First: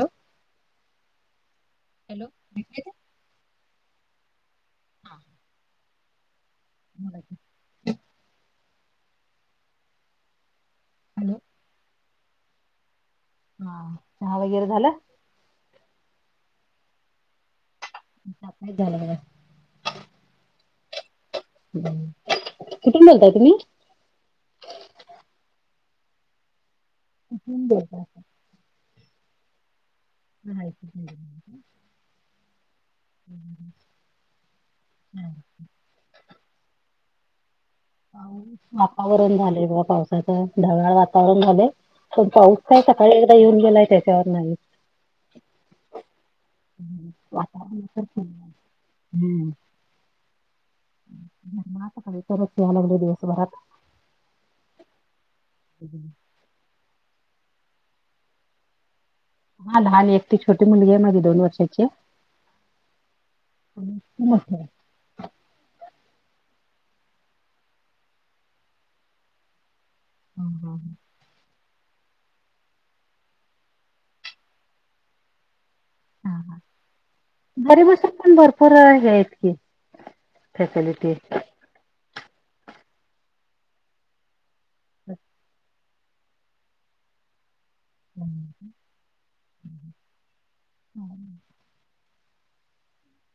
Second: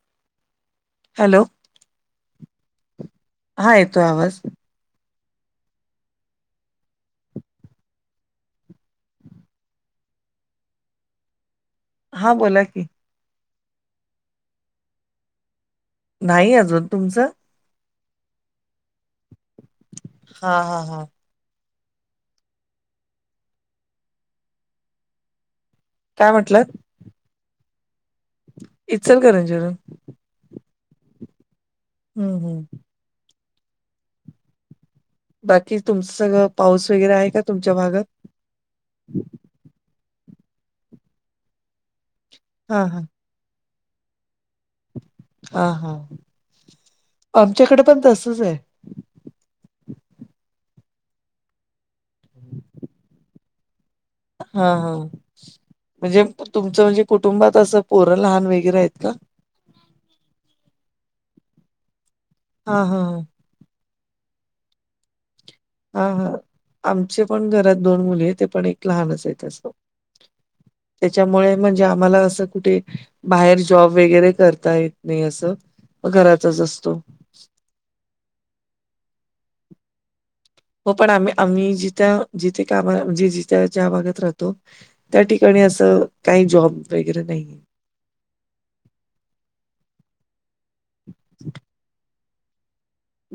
Hello. Hello. Hello ऐकू येतंय. हा येतो आवाज. हा. [inaudible] हॅलो. हा बोला की. हा च वगैरे झालं नाही अजून तुमचं काहीच झालं म हा हा हा कुठून बोलताय तुम्ही काय म्हंटलं ब इचलकरंजी वरून ह ह हम् हम हम् हम् बाकी तुमच सगळं पाऊस वगैरे आहे का तुमच्या भागात वातावरण झाले बा पावसाच ढगाळ वातावरण झाले पण पाऊस का हा हा सकाळी एकदा येऊन गेलाय त्याच्यावर नाही हा हा वातावरण आमच्याकडे पण तर फुल तसच आहे हम्म त काही तरच यायला लागले दिवसभरात हा हा म्हणजे तुमचं म्हणजे कुटुंबात असं पोरं लहान वगैरे आहेत का हा लहान एक ती छोटी मुलगी आहे माझी दोन वर्षाची हा हा ह सम हा हा आमचे पण घरात दोन मुली आहे ते पण एक लहानच आहे तं हम हम त्याच्यामुळे म्हणजे आम्हाला असं कुठे बाहेर जॉब वगैरे करता येत नाही असं हा घरातच असतो घरी बसून पण भरपूर आहे इतकीे हो पण आम्ही आम्ही जिथ्या जिथे काम म्हणजे जिथ्या ज्या भागात राहतो त्या ठिकाणी असं काही जॉब वगैरे नाहीये हम् ह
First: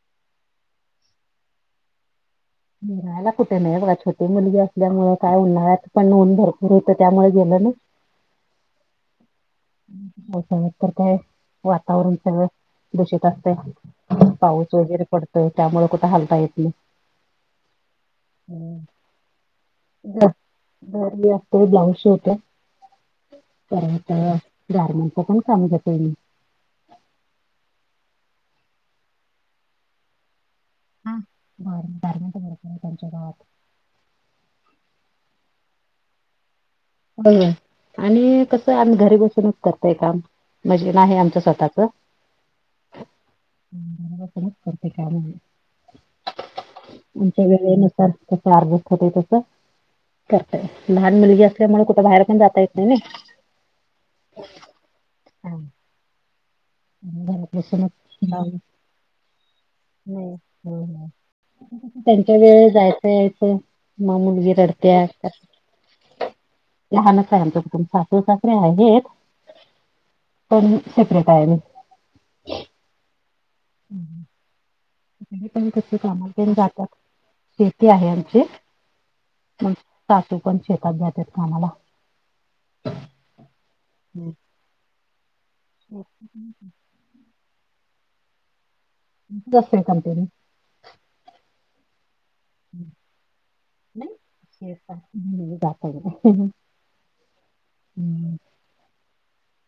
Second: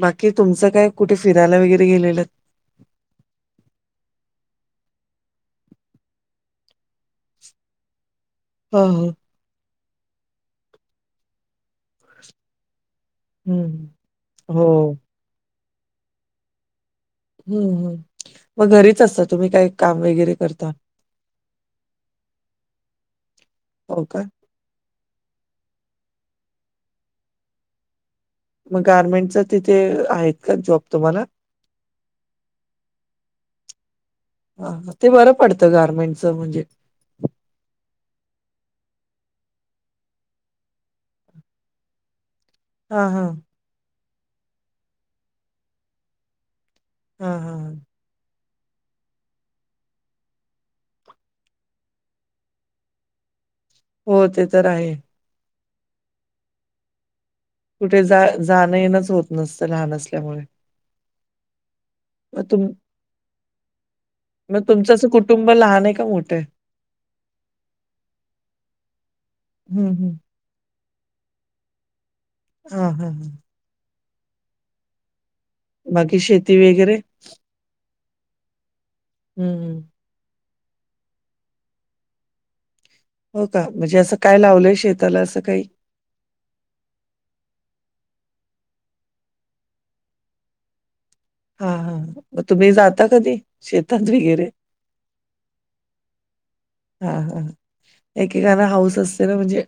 बाकी तुमचं काय कुठे फिरायला वगैरे गेलेलं निघयला कुठे नाही बघा छोटे मुलगी असल्यामुळे काय उन्हाळ्यात पण नऊन भरपूर होतं त्यामुळे गेलं ना हा हा पावसाळ्यात तर काय वातावरण सगळं दूषित हं, असते हं. पाऊस हो. वगैरे पडतोय त्यामुळे कुठ हालता येत नाही हम्म हम् हम घ करता? घर आपतडे ब्लाऊज शेवते हो परत का? गारमेंटच पण काम घेत मी मग गारमेंटच्या तिथे आहेत का जॉब तुम्हाला? हर बर त्यांच्या गावात हा ते बरं पडतं गार्मेंटचं म्हणजे हो आणि कसं आम्ही घरी बसूनच करतय काम म्हणजे नाही आमचं स्वतःच हा हा पणच करते काम आहे हां, आमच्या हां, हां. वेळे न तर तस आर्गट होते तस करतय लहान मुलगी अस त्यामुळे कुठ बाहेर पण जाता येत नाही हो ते तर आहे. हम. ह बरोबर. कुठे जा जाणं येणंच होत नसतं लहान नाही असल्यामुळे. त्यांच्या मग तुम वेळे जायचं यायचं. मा मग तुमचं असं मुलगीररतेतात. कुटुंब लहान आहे का मोठं आहे? लहानच आहे आमच्या कुटुून साखर साखरे आहेत. हम्म हम्. प सेपरेट आहे आहे. ह हम ह. ह. प क बाकी कामा शेती जातात वगैरे? शेती आहे आमची. हं. तातू पण शेतात जातेत कामाला हो का म्हणजे असं काय लावलंय शेताला असं काही हो. त दस कतेने. हा हा. मग तुम्ही जाता कधी शेतात वगैरे. नाही जाता येत हा हा एकेकाना हाऊस असते ना म्हणजे.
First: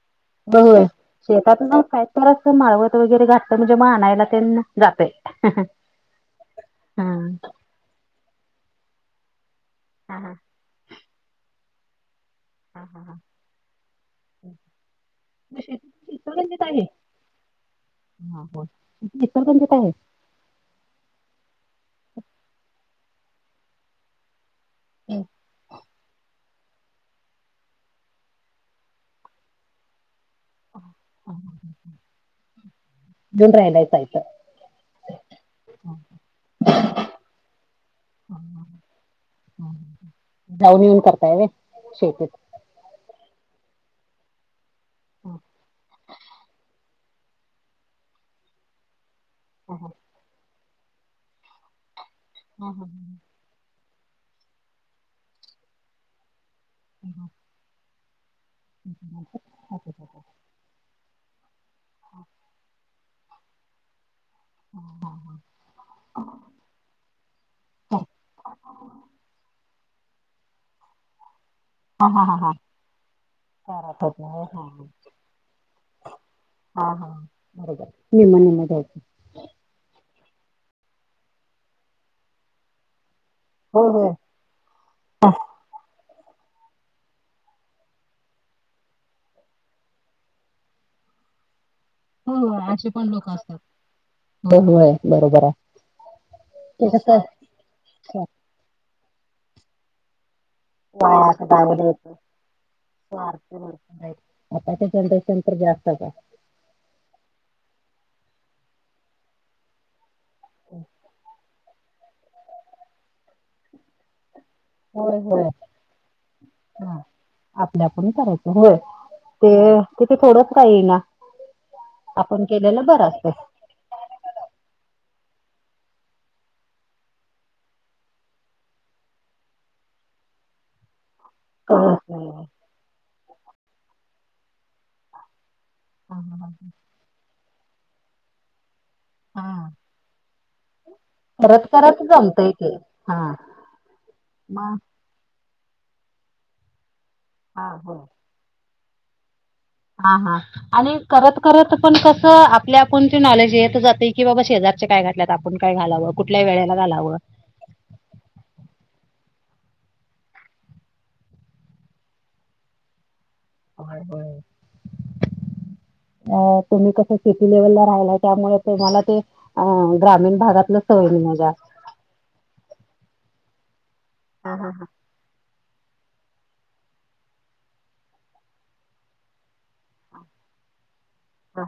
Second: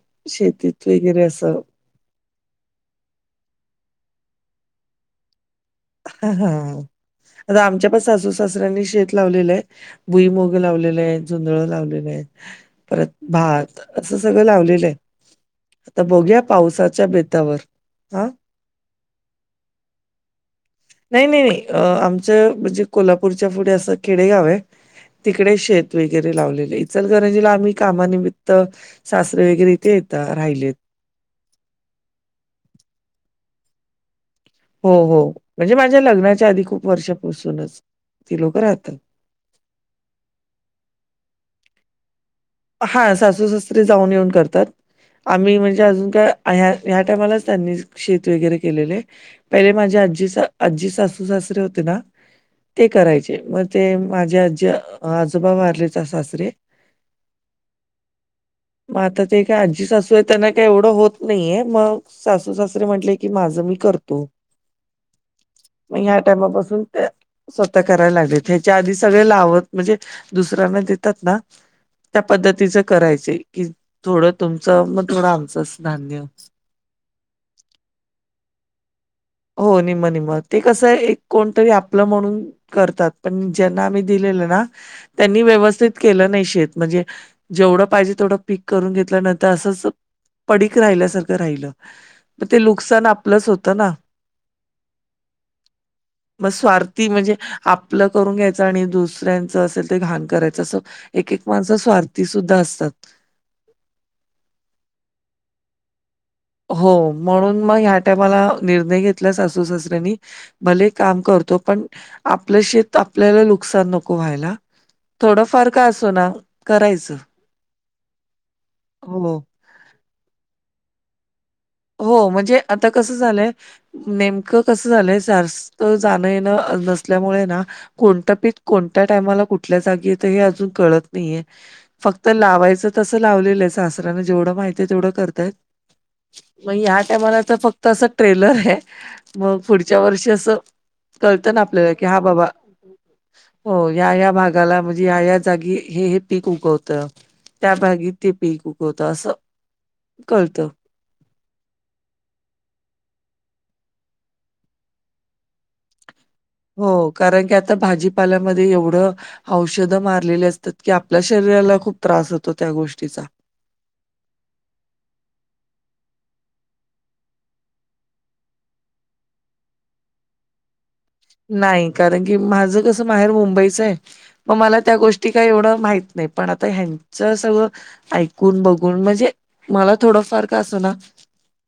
बहु आहे शेतीत वगैरे असं शेतात ना काय. पर माळवत वगैरे घातत म्हणजे मानायला त्यांना जातय. हा हा. आता आमच्या पण सासू सासऱ्यांनी शेत लावलेलं आहे हा हा भुईमग. लावलेलं आहे झुंधळ लावलेलं आहे हा हा परत हा भात असं सगळ लावलेलं आहे. शेती तर बघया इचलकरंजीत आहे. पावसाच्या बेतावर हा. ण पणज का आहे. नाही नाही नाही आमच म्हणजे कोल्हापूरच्या पुढे असं खेडेगाव आहे. तिकडे शेत वगैरे लावलेले. चल गरंजीला आम्ही कामानिमित्त शस््रे वगैरे इथे येतात राहिलेत. घेऊन राहिला जायचं. हो हो म्हणजे माझ्या लग्नाच्या आधी खूप वर्षापासूनच ती लोक राहतात. जाऊन येऊन करताय र शेतीत. हा सासू सासरी जाऊन येऊन करतात हा आम्ही म्हणजे अजून काय ह्या. या टायमालाच त्यांनी शेत वगैरे केलेले आहे पहिले माझ्या आजीच. आजजी सासू सासरीे होते ना ते करायचे म. ते माझ्या आजी आजोबा मारलेच सासरे. ह. ग आता ते का आजी सासू आहे त्यांना काही एवढं होत नाहीये मग सासू सासू. म्हटय की माझं मी करतो. ह हा ह. मग ह्या टामापासून ते स्वतः करायला लागले हच्या आधी सगळे लावत. म्हणजे दुसऱ्यांना देतात ना. त्या हा हा हा करत होता व्हय हा हा. पद्धतीचं करायचे कि चारा होत थोडं नाही व्हय. तुमचं मग थोडं आमचंच धान्य. हा हा बरोबर निम निम दत. हो निम्म निम्म ते कसं एक कोणतरी आपलं म्हणून करतात. पण ज्यांना होय आम्ही होय. दिलेल ना त्यांनी व्यवस्थित. केलं नाही शेत म्हणजे जेवढं पाहिजे तेवढं पीक करून घेतल्या नंतर असंच. पडीक राहिल्यासारखं राहिलं होय म ते नुकसान आपलंच होतं ना. हो होय बरोबर आहे. मग ते स्वार्थी कसं म्हणजे आपलं करून घ्यायचं आणि दुसऱ्यांचं असेल ते घाण करायचं असं. एक एक वाया माणस जाऊ देत स्वार्थी सुद्धा असतात स्वार्थ आताच्या जनरेशन तर जास्त का, हो म्हणून मग ह्या टामाला निर्णय घेतला सासू सासऱ्यांनी भले काम करतो पण आपलं शेत आपल्याला नुकसान नको व्हायला. होय थोडं होय. फार का असे ना हा करायचं. आपल्या आपण करायचं होय. हो ना. ते तिथे थोडंच काही ये ना. हो म्हणजे आता कसं असतंय. झालंय नेमकं कसं झालंय जास्त जाणं येणं नसल्यामुळे ना कोणत पीक कोणत्या टायमाला कुठल्या जागी येतं हे अजून कळत नाहीये. करत नाही. फक्त लावायच तस लावलेलं आहे सासराना जेवढं माहिितये तेवढं करताय हा हा मग ह्या टायमाला तर फक्त असं ट्रेलर आहे. मग हा. पुढच्या वर्षी असं कळतं ना करत आपल्याला करत की हा बाबा जमतय ते हा. हो या या मग भागाला म्हणजे या या जागी हे पीक उगवत हा त्या होय. भागी ते पीक उगवतं असं. हा हा कळतं. आणि करत करत पण कसं आपल्या आपणची नॉलेज येत जाते की बाबा शेजारचे काय घातल्यात आपण काय घालावं कुठल्या वेला हो कारण की आता भाजीपाल्यामध्ये एवढं औषधं मारलेली असतात की आपल्या शरीराला खूप त्रास होतो त्या गोष्टीचा. [inaudible] [unintelligible] अ तुम्ही कसं सिटी लेव्हलला राहिला त्यामुळे तुम्हाला ते अ ग्रामीण भागातलं सवय म माझ्या. नाही कारण की माझ कस माहेर मुंबईच आहे म हा हा मला हा त्या गो ती काय एवढं माहित नाही पण आता ह्यांच सगळं ऐकून बघून म्हणजे मला थोडंफार का असं ना हा.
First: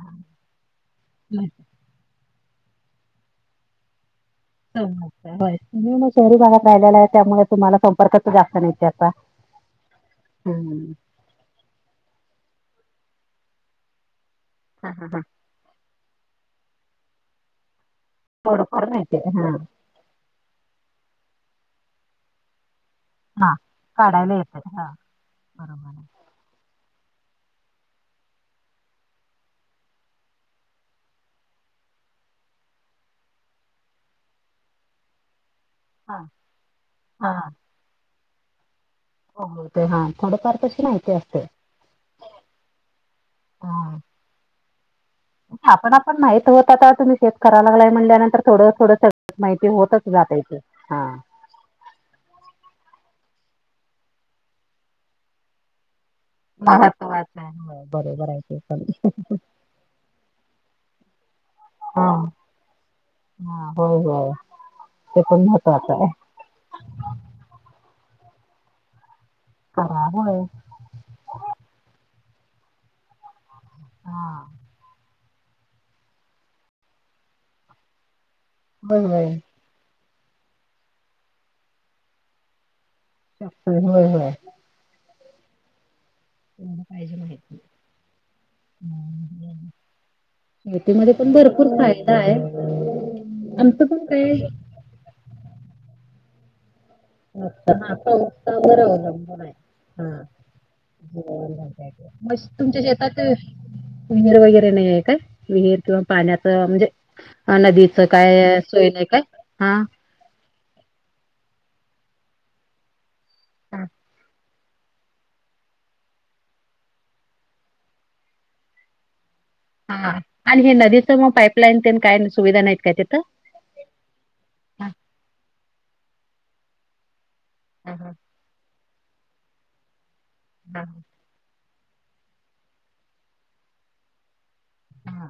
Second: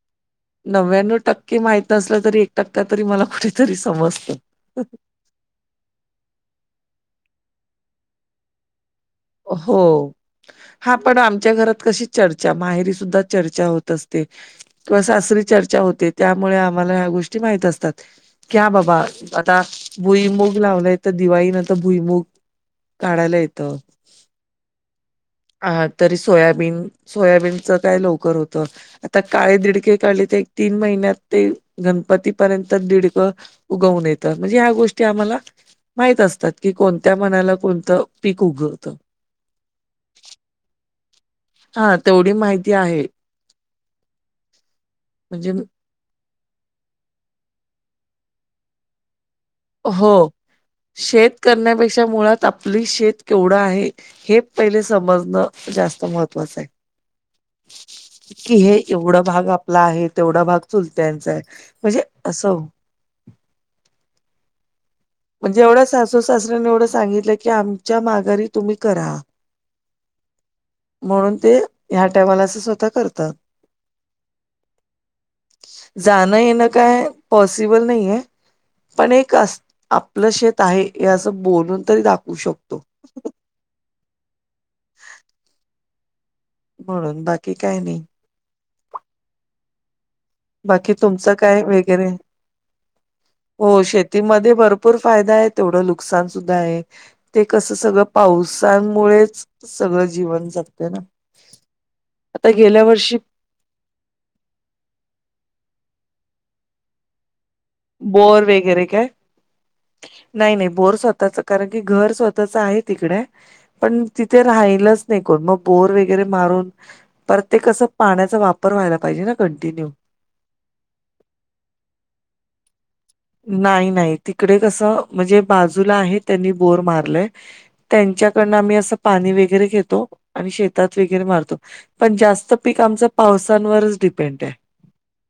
नव्याण्णव टक्के माहित नसलं तरी एक टक्का तरी मला कुठेतरी समजत. तुम्ही मग शहरी भागात राहिलेला आहे त्यामुळे तुम्हाला संपर्कच जास्त नाही त्याचा हो हा पण आमच्या घरात कशी चर्चा माहेरी सुद्धा चर्चा होत असते. हा किंवा हा हा सासरी चर्चा होते त्यामुळे आम्हाला ह्या गोष्टी माहित असतात. की हा थोडंफार बाबा माहिती आहे हा आता भुईमुग लावला तर दिवाळीनंतर भुईमुग काढायला हा येतं. काढायला येत ह अ बरोबर आहे. तरी सोयाबीन सोयाबीनचं काय लवकर होतं. आता काळे दिडके काढले ते एक तीन महिन्यात ते गणपतीपर्यंत दिडकं उगवून येतत म्हणजे ह्या गोष्टी आम्हाला माहित असतात की कोणत्या हा मनाला कोणतं पीक उगवतं. हो ते हां थोडंफार तशी माहिती असते. हा तेवढी माहिती आहे. हा. म्हणजे आपण आपण माहित होत आता तुम्ही शेत कराय लागय म्हणल्यानंतर थोडं थोडं सगळं माहिती होतच हो जाते ते हा शेत करण्यापेक्षा मुळात आपली शेत केवढं आहे हे पहिले समजण जास्त महत्व महत्वाचं आहे. होय बरोबर आहे ते कि हे पण एवढा भाग आपला आहे तेवढा भाग चुलत्यांचा आहे. म्हणजे हा असं हा होय होय. ते पण म्हणजे एवढ्या महत्वाचं आहे सासू सासऱ्यानी एवढं सांगितलं की आमच्या माघारी तुम्ही करा. बराबर होय. म्हणून ते ह्या टायमावलाच स्वतः करतात. हा. जाणं येण काय पॉसिबल नाहीये होय पण होय एक अस. आपलं शेत आहे हे असं बोलून तरी दाखवू शकतो. ह ह ह तेवढं म्हणून बाकी काय नाही. हम् बाकी शेतीमध्ये पण तुमचं काय भरपूर वगैरे फायदा आहे आमच हो पण काय शेतीमध्ये भरपूर फायदा आहे तेवढं नुकसान सुद्धा आहे ते आता कसं हा सगळं पावसावर अवलंबून पावसांमुळेच आहे. सगळं जीवन जगतें ना म आता तुमच्या गेल्या वर्षी शेतात विहीर वगैरे नाही आहे का विहीर किंवा पाण्याच म्हणजे, अ नदीच बोर काय वगैरे सोय नाही काय हा नाही नाही बोर स्वतःच कारण की घर स्वतःच आहे तिकड हा पण तिथे राहिलच नाही कोण मग बोर वगैरे मारून. प्रत्येक असं पाण्याचा वापर व्हायला पाहिजे ना कंटिन्यू, ह आणि हे नदीचं मग पाईपलाईन ते काय सुविधा नाहीत काय त्याथं नाही नाही तिकडे कस म्हणजे बाजूला आहे त्यांनी बोर मारलय हा हा त्यांच्या आम्ही असं पाणी वगैरे घेतो आणि हा. शेतात वगैरे मारतो. पण जास्त पीक आमच पावसावरच डिपेंड आहे. हा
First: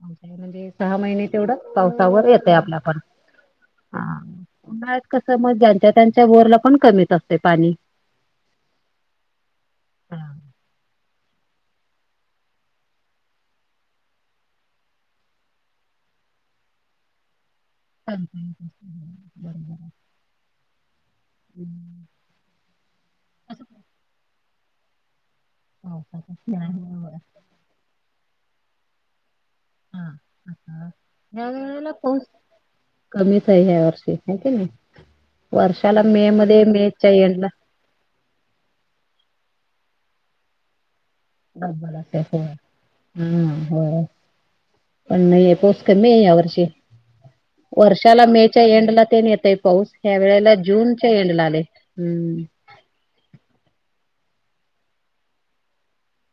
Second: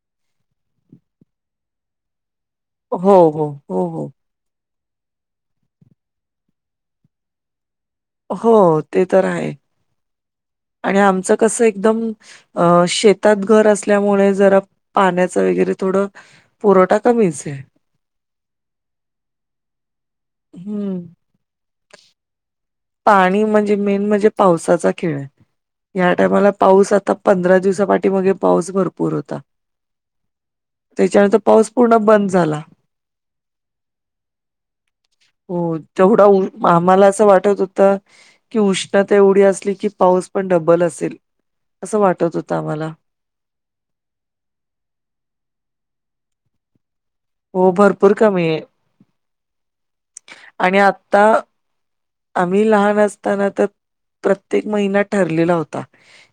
म्हणजे सहा महिने तेवढं पावसावर येतय आपल्या ण हो, हो, हो, हा हो. [inaudible] त कस मग ज्यांच्या त्यांच्या वोरला पण कमीच असते पाणी हो ते तर आहे. हा, आणि आमचं कसं एकदम‌, अं शेतात घर असल्यामुळे जरा पाण्याच वगैरे थोडं पोरं टका मिळसे. चा बरोबर. हम्म. हम्म पाणी म्हणजे मेन म्हणजे पावसाचा खेळ आहे. या पावसातच टायमाला पाऊस आता त्यामुळं पंधरा दिवसा पाट मगे पाऊस भरपूर होता. त्याच्यानंतर या पाऊस वेळेला पूर्ण पा बंद झाला. कमीच आहे ह्या वर्षी माती ना, हो तेवढा आम्हाला असं एंडला वाटत. की उष्णता एवढी असली की पाऊस पण डबल असेल. डब्बल असं असते वाटत होय. होतं आम्हाला, हा हो पण नाही पोस कमी आहे या वर्षी, हो भरपूर वर्षाला कमी आहे मेच्या एंडला ते न येतय पाऊस ह्या वेळेला जूनच्या एंडला आले. मी लहान असताना तर प्रत्येक महिना ठरलेला होता.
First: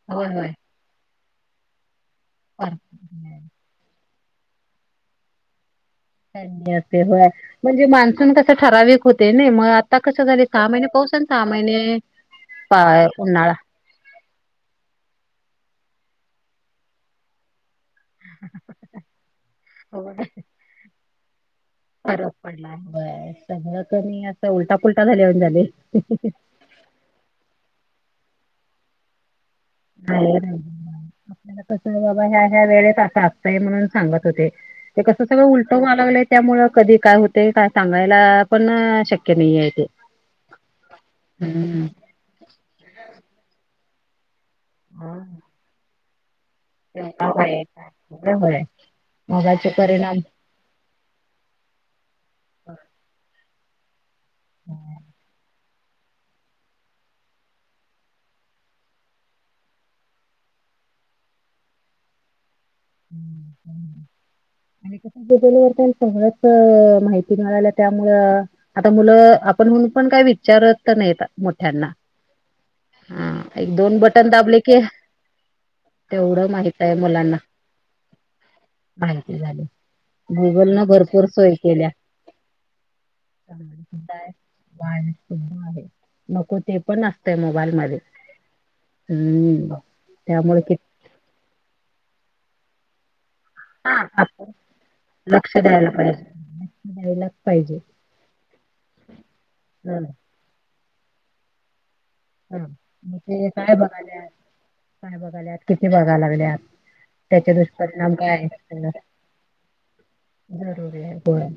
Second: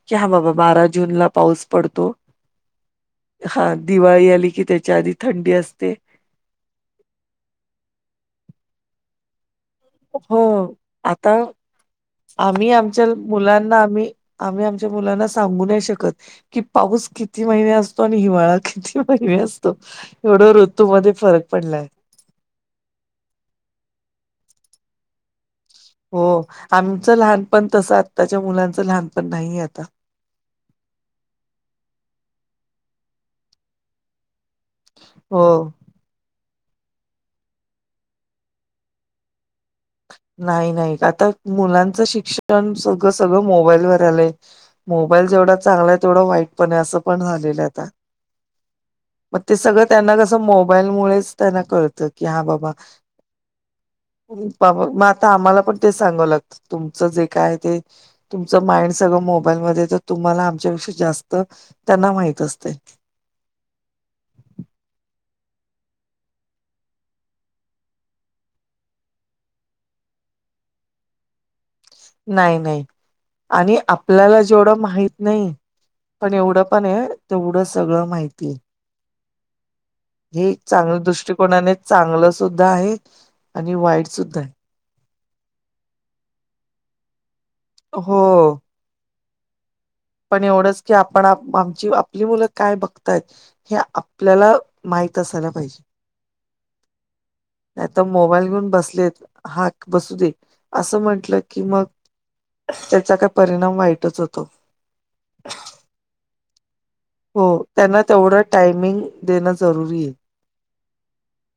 की होय हा बाबा होय. बारा जून ला पाऊस पडतो. अच्छा हा दिवाळी आली की त्याच्या आधी थंडी असते. असे होय म्हणजे मान्सून कस ठराविक होते ना मग आता कसं हो झाले सहा महिने पाऊस आणि आता सहा महिने पा उन्हाळा नाम्ही. आम्ही आमच्या मुलांना सांगू नाही शकत कि पाऊस किती महिने असतो. ो आणि हिवाळा किती महिमी असतो एवढा ऋतूमध्येध्ये फरक पडलाय. फरोक पडला ब सगळं कमी असं उलटा पुलटा झाले होण झाले हो आमचं लहानपण तस आत्ताच्या मुलांचं लहानपण नाही आता आपल्याला कस बाबा ह्या ह्या वेळेत असा असतंय म्हणून सांगत होते. ते कसं हो सगं उलटो. त्यामुळ कधी काय होते काय सांगायला पण शक्य नाही आहे ते. नाही नाही आता हम्म मुलांचं शिक्षण सगळं सगळं मोबाईलवर आलंय. मोबाईल जेवढा चांला आहे. तेवढ वाईट पण असं पण हे होय. आता ते मोबाईलचे सगळ त्यांना परिणाम कस मोबाईलमुळेच. त्यांना कळत की हा बाबा. बाबा मगं आता. मला पण ते सांगव लागत तुमचं जे काय ते. तुमचं माइंड सगळं मोबाईलमध्ये तर तुम्हाला आमच्याविषयी जास्त त्यांना माहित असते. [inaudible] आणि कस बदलवर त्या सांगळच माहिती मिळाला त्यामुळं आता मुलं आपण होऊन पण काय विचारत नाही मोठ्यांना नाही नाही हा एक आणि दोन बटन आपल्याला दाबले जेवढं की माहित नाही, पण तेवढं एवढं माहित पण आहे मुलांना तेवढं सगळं माहिती आहे. माहिती झाले. हे चांगल्या दृष्टकोनाने चांगलं सुद्धा आहे आणि वाईट सुद्धा आहे. वाईट सुद्धा आहे. नको ते पण असतय मोबाईल मध्ये. हो हम. पण एवढंच की आपण आमची आपली मुलं काय बघताय. हे हा आपण आपल्याला माहित असायला लक्ष पाहिजे. द्यायला द्यायलाच पाहिजे. नाहीता मोबाईल घेऊन बसलेत हाक हं बसू दे. असं म्हटलं की मग हं त्याचा मग काय ते परिणाम वाईटच बघाल्यात होतो. काय बघायल्यात किती बघा लागल्यात. हो त्याचे त्यांना दुष्परिणाम काय तेवढं आहेत टायमिंग देणं जरुरी आहे. जरुरी आहे पण.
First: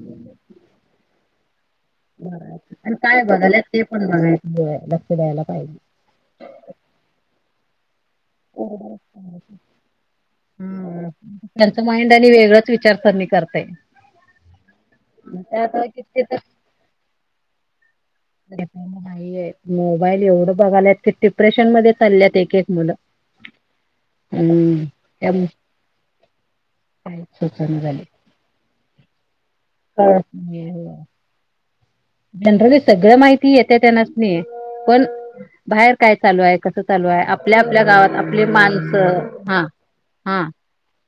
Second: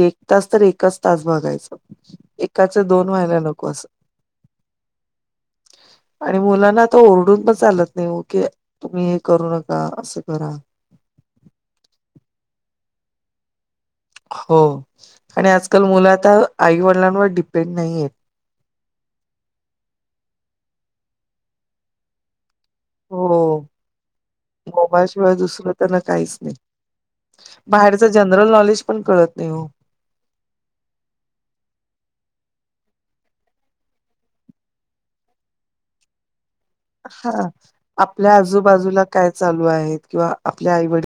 एक तास तर एकच तास बघायचं. ब एकाचे आणि दोन काय व्हायला बघ नको आल्यात ते असं पण बघय लक्ष द्यायला पाहिजे. आणि मुलांना आता ओरडून पण चालत नाही, हो की बरोबर. तुम्ही हे करू नका, असं करा. हम्म त्यांचं माइंड आणि वेगळंच विचारसरणी करतय. हो, आणि त्यात आजकाल मुलं किती आता तर आईवडिलांवर डिपेंड नाही आहेत. अरे नाहीे मोबाईल एवढं बघालात की डिप्रेशन मध्ये चालल्यात एक एक मुलं. हो हम्म मोबाईल शिवाय त्यामुळे दुसर त्यांना काहीच नाही. काहीच सुचना झालय बाहेरच जनरल नॉलेज पण कळत नाही हो. ह. जनरली सगळ माहिती येते त्यांनास नी पण बाहेर काय चालू आहे. कसं चालू आहे. हा आपल्या आपल्या गावात आपली आजूबाजूला माणसं काय हा चालू आहेत हा. [unintelligible]